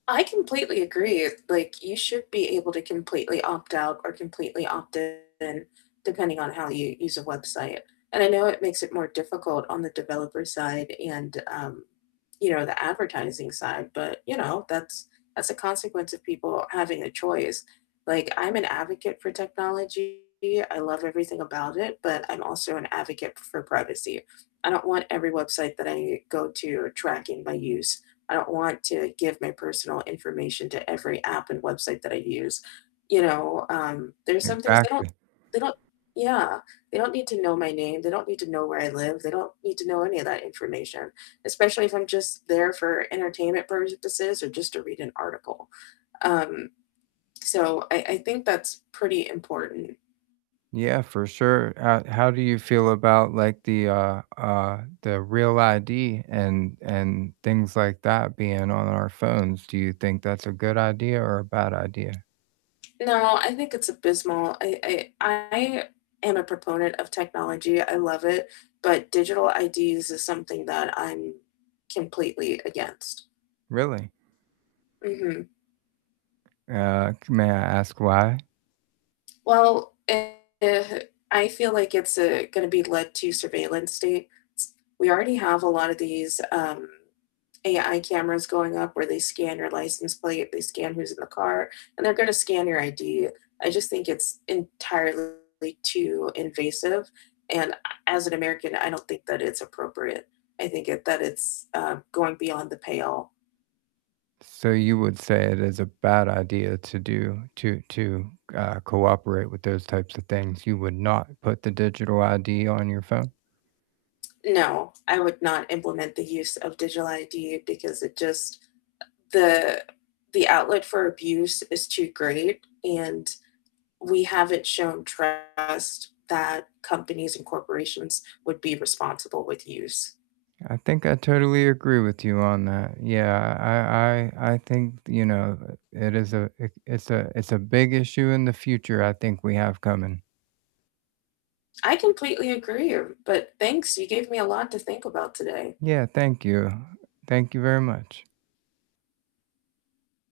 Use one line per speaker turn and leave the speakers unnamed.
I completely agree, like, you should be able to completely opt out or completely opt in, depending on how you use a website. And I know it makes it more difficult on the developer side and, um, you know, the advertising side, but, you know, that's that's a consequence of people having a choice. Like, I'm an advocate for technology, I love everything about it, but I'm also an advocate for privacy. I don't want every website that I u go to tracking my use. I don't want to give my personal information to every app and website that I use. You know, um, there's some things they don't
Exactly.
they don't Yeah. They don't need to know my name; they don't need to know where I live; they don't need to know any of that information, especially if I'm just there for entertainment purposes or just to read an article, um, so I I think that's pretty important.
Yeah, for sure, uh, how do you feel about, like, the, uh uh the REAL ID and and things like that being on our phones, do you think that's a good idea or a bad idea?
No, I think it's abysmal, I I I am a proponent of technology, I love it, but digital IDs is something that I'm completely against.
Really?
Mhm.
Uh, c may I ask why?
Well, a uh, I feel like it's, uh, gonna be led to surveillance states. We already have a lot of these, um, AI cameras going up where they scan your license plate, they scan who's in the car, and they're gonna scan your ID. I just think it's entirely too invasive, and a as an American, I don't think that it's appropriate, I think it that it's, uh, going beyond the pale.
So you would say it is a bad idea to do to to, uh, cooperate with those types of things. You would not put the digital ID on your phone?
No, I would not implement the use of digital ID, because it just uh, the the outlet for abuse is too great, and we haven't shown trust that companies and corporations would be responsible with use.
I think I totally agree with you on that, yeah, I I I think th you know, it is a i it's a it's a big issue in the future I think we have coming.
I completely agree r but thanks, you gave me a lot to think about today.
Yeah, thank you. Thank you very much.